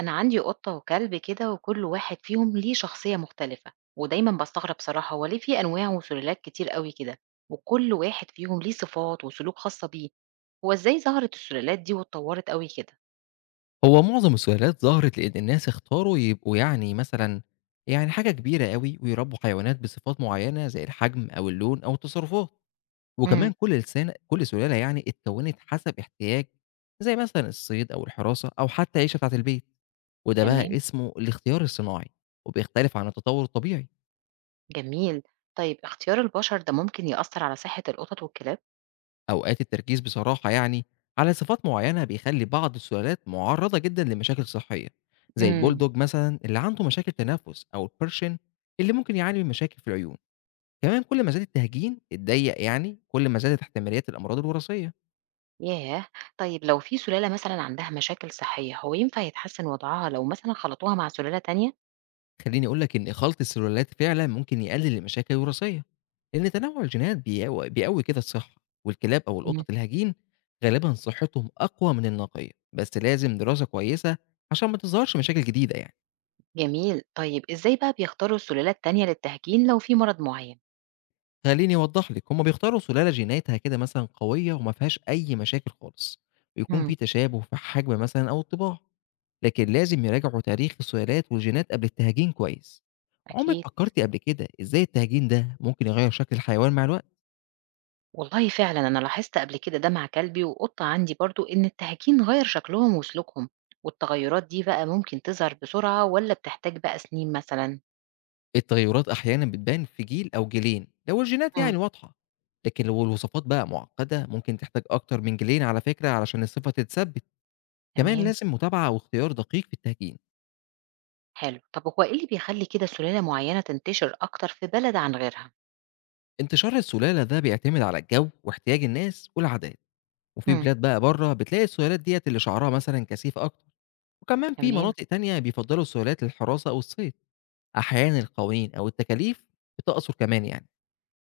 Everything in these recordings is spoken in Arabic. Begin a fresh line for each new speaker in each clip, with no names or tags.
أنا عندي قطة وكلب كده، وكل واحد فيهم ليه شخصية مختلفة، ودايما بستغرب صراحة هو ليه في أنواع وسلالات كتير قوي كده، وكل واحد فيهم ليه صفات وسلوك خاصة بيه. هو إزاي ظهرت السلالات دي واتطورت قوي كده؟
هو معظم السلالات ظهرت لأن الناس اختاروا يبقوا يعني مثلًا يعني حاجة كبيرة أوي، ويربوا حيوانات بصفات معينة زي الحجم أو اللون أو التصرفات،
امم
وكمان كل سلالة يعني اتكونت حسب احتياج زي مثلًا الصيد أو الحراسة أو حتى العيشة بتاعة البيت، وده بقى
تمام.
اسمه الاختيار الصناعي، وبيختلف عن التطور الطبيعي.
جميل. طيب اختيار البشر ده ممكن يأثر على صحة القطط والكلاب؟
أوقات التركيز بصراحة يعني على صفات معينة بيخلي بعض السلالات معرضة جدا لمشاكل صحية زي
امم
البولدوج مثلا اللي عنده مشاكل تنفس أو البرشن اللي ممكن يعاني من مشاكل في العيون. كمان كل ما زاد التهجين اتضيق يعني، كل ما زادت احتماليات الأمراض الوراثية.
ياه. طيب لو في سلالة مثلا عندها مشاكل صحية، هو ينفع يتحسن وضعها لو مثلا خلطوها مع سلالة تانية؟
خليني أقول لك إن إخالة السلالات فعلا ممكن يقلل المشاكل الوراثية، لأن تنوع الجينات بيقوي كده الصحة، والكلاب أو
مم.
القطط الهجين غالبا صحتهم أقوى من النقية، بس لازم دراسة كويسة عشان ما تظهرش مشاكل جديدة يعني.
جميل. طيب ازاي بقى بيختاروا السلالات التانية للتهجين لو في مرض معين؟
خلّيني أوضّح لِك، هم بيختاروا سُلالة جيناتها كده مثلًا قوية وما فيهاش أي مشاكل خالص، ويكون
إمم.
في تشابه في حجم مثلًا أو الطباع، لكن لازم يراجعوا تاريخ السلالات والجينات قبل التهجين كويس. عمرِك
أكيد.
فكرتِ قبل كده إزاي التهجين ده ممكن يغيّر شكل الحيوان مع الوقت؟
والله فعلًا أنا لاحظت قبل كده ده مع كلبي وقطة عندي برضه، إن التهجين غيّر شكلهم وسلوكهم، والتغيرات دي بقى ممكن تظهر بسرعة والّا بتحتاج بقى سنين مثلًا؟
التغيرات أحيانًا بتبان في جيل أو جيلين لو الجينات
إمم.
يعني واضحة، لكن لو الوصفات بقى معقدة ممكن تحتاج أكتر من جيلين على فكرة علشان الصفة تتثبت، كمان
تمام.
لازم متابعة واختيار دقيق في التهجين.
حلو. طب هو إيه اللي بيخلّي كده سلالة معيّنة تنتشر أكتر في بلد عن غيرها؟
انتشار السلالة ده بيعتمد على الجو واحتياج الناس والعادات، وفي
إمم.
بلاد بقى بره بتلاقي السلالات ديت اللي شعرها مثلا كثيف أكتر، وكمان في
تمام.
مناطق تانية بيفضلوا السلالات للحراسة أو الصيد. أحيانا القوانين أو التكاليف بتأثر كمان يعني.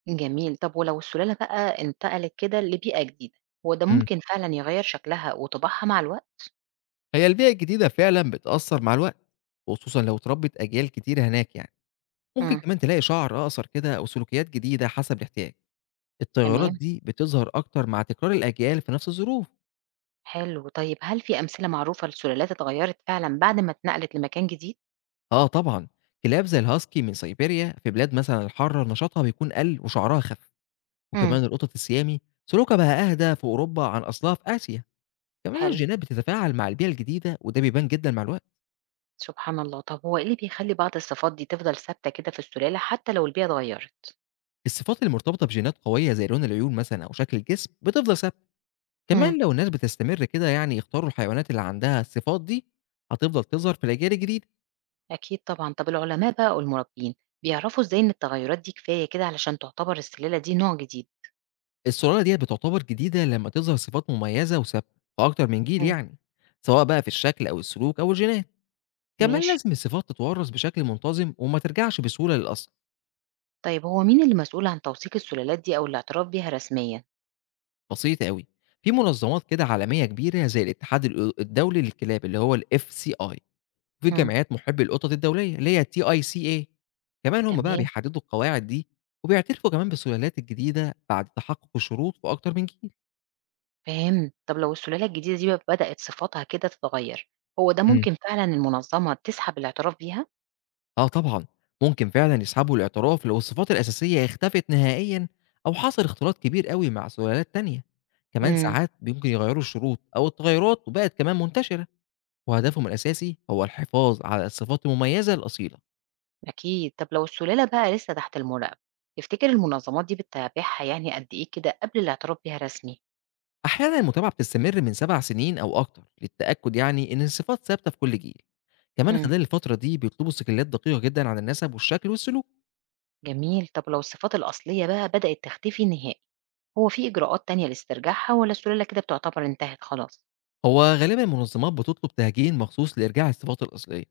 جميل. طب ولو السلالة بقى انتقلت كده لبيئة جديدة، هو ده
مم.
ممكن فعلًا يغيّر شكلها وطباعها مع الوقت؟
هي البيئة الجديدة فعلا بتأثر مع الوقت، وخصوصا لو اتربت أجيال كتير هناك يعني ممكن
إمم.
كمان تلاقي شعر أقصر كده أو سلوكيات جديدة حسب الاحتياج. التغيرات
تمام.
دي بتظهر أكتر مع تكرار الأجيال في نفس الظروف.
حلو. طيب هل في أمثلة معروفة لسلالات اتغيّرت فعلًا بعد ما اتنقلت لمكان جديد؟
آه طبعًا، كلاب زي الهاسكي من سيبيريا في بلاد مثلًا الحارة نشاطها بيكون قل وشعرها خف،
إمم.
وكمان القطط السيامي سلوكها بقى أهدى في أوروبا عن أصلها في آسيا، كمان
حلو.
الجينات بتتفاعل مع البيئة الجديدة وده بيبان جدًا مع الوقت.
سبحان الله. طب هو إيه اللي بيخلّي بعض الصفات دي تفضل ثابتة كده في السلالة حتى لو البيئة اتغيّرت؟
الصفات المرتبطة بجينات قوية زي لون العيون مثلًا أو شكل الجسم بتفضل ثابتة،
إمم.
كمان لو الناس بتستمر كده يعني يختاروا الحيوانات اللي عندها الصفات دي هتفضل تظهر في الأجيال الجديدة.
أكيد طبعًا. طب العلماء بقى والمُربّين بيعرفوا إزاي إن التغيّرات دي كفاية كده علشان تعتبر السلالة دي نوع جديد؟
السلالة ديّة بتعتبر جديدة لمّا تظهر صفات مميزة وثابتة في أكتر من جيل
إمم.
يعني، سواء بقى في الشكل أو السلوك أو الجينات. كمان
ماشي.
لازم الصفات تتورث بشكل منتظم وما ترجعش بسهولة للأصل.
طيب هو مين اللي مسؤول عن توثيق السلالات دي أو الاعتراف بيها رسميًا؟
بسيط قوي، في منظمات كده عالمية كبيرة زي الاتحاد الدولي للكلاب اللي هو ال FCI، وفي
إمم.
جمعيات محبي القطط الدولية اللي هي TICA. كمان هم بقى
تمام.
بيحددوا القواعد دي، وبيعترفوا كمان بالسلالات الجديدة بعد تحقق الشروط في أكتر من
فهمت. طب لو السلالة الجديدة دي بقى بدأت صفاتها كده تتغيّر، هو ده
جيل.
ممكن فعلًا المنظمة تسحب الاعتراف بيها؟
آه طبعًا، ممكن فعلًا يسحبوا الاعتراف لو الصفات الأساسية اختفت نهائيًا أو حصل اختلاط كبير أوي مع سلالات تانية، كمان
إمم.
ساعات ممكن يغيّروا الشروط أو التغيرات وبقت كمان منتشرة، وهدفهم الأساسي هو الحفاظ على الصفات المميزة الأصيلة.
أكيد. طب لو السلالة بقى لسه تحت المراقبة، تفتكر المنظمات دي بتتابعها يعني قد إيه كده قبل الاعتراف بيها رسمي؟
أحيانًا المتابعة بتستمر من 7 سنين أو أكتر للتأكد يعني إن الصفات ثابتة في كل جيل، كمان
مم.
خلال الفترة دي بيطلبوا استقلالات دقيقة جدًا عن النسب والشكل والسلوك.
جميل. طب لو الصفات الأصلية بقى بدأت تختفي نهائي، هو في إجراءات تانية لاسترجاعها ولا السلالة كده بتعتبر انتهت خلاص؟
هو غالبا المنظمات بتطلب تهجين مخصوص لإرجاع الصفات الأصلية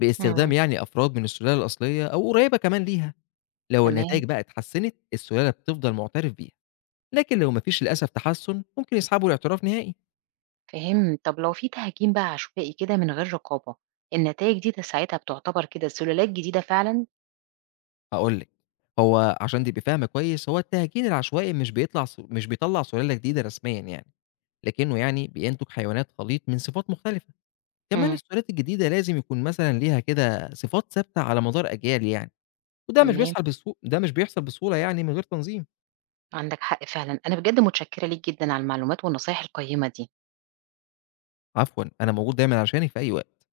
باستخدام
مم.
يعني أفراد من السلالة الأصلية أو قريبة كمان ليها. لو
تمام.
النتائج بقى اتحسنت السلالة بتفضل معترف بيها، لكن لو مفيش للأسف تحسن ممكن يسحبوا الاعتراف نهائي.
فهم. طب لو في تهجين بقى عشوائي كده من غير رقابة، النتائج دي ده ساعتها بتعتبر كده سلالات جديدة فعلا؟
هقولك، هو عشان تبقى فاهمة كويس هو التهجين العشوائي مش بيطلع سلالة جديدة رسميا يعني، لكنه يعني بينتج حيوانات خليط من صفات مختلفة. كمان
مم.
السلالات الجديدة لازم يكون مثلا ليها كده صفات ثابتة على مدار أجيال يعني، وده مش
تمام.
بيحصل بصو ده مش بيحصل بسهولة يعني من غير تنظيم.
عندك حق فعلا، أنا بجد متشكرة ليك جدا على المعلومات والنصايح القيمة دي.
عفوًا، أنا موجود دايمًا علشانِك في أي وقت.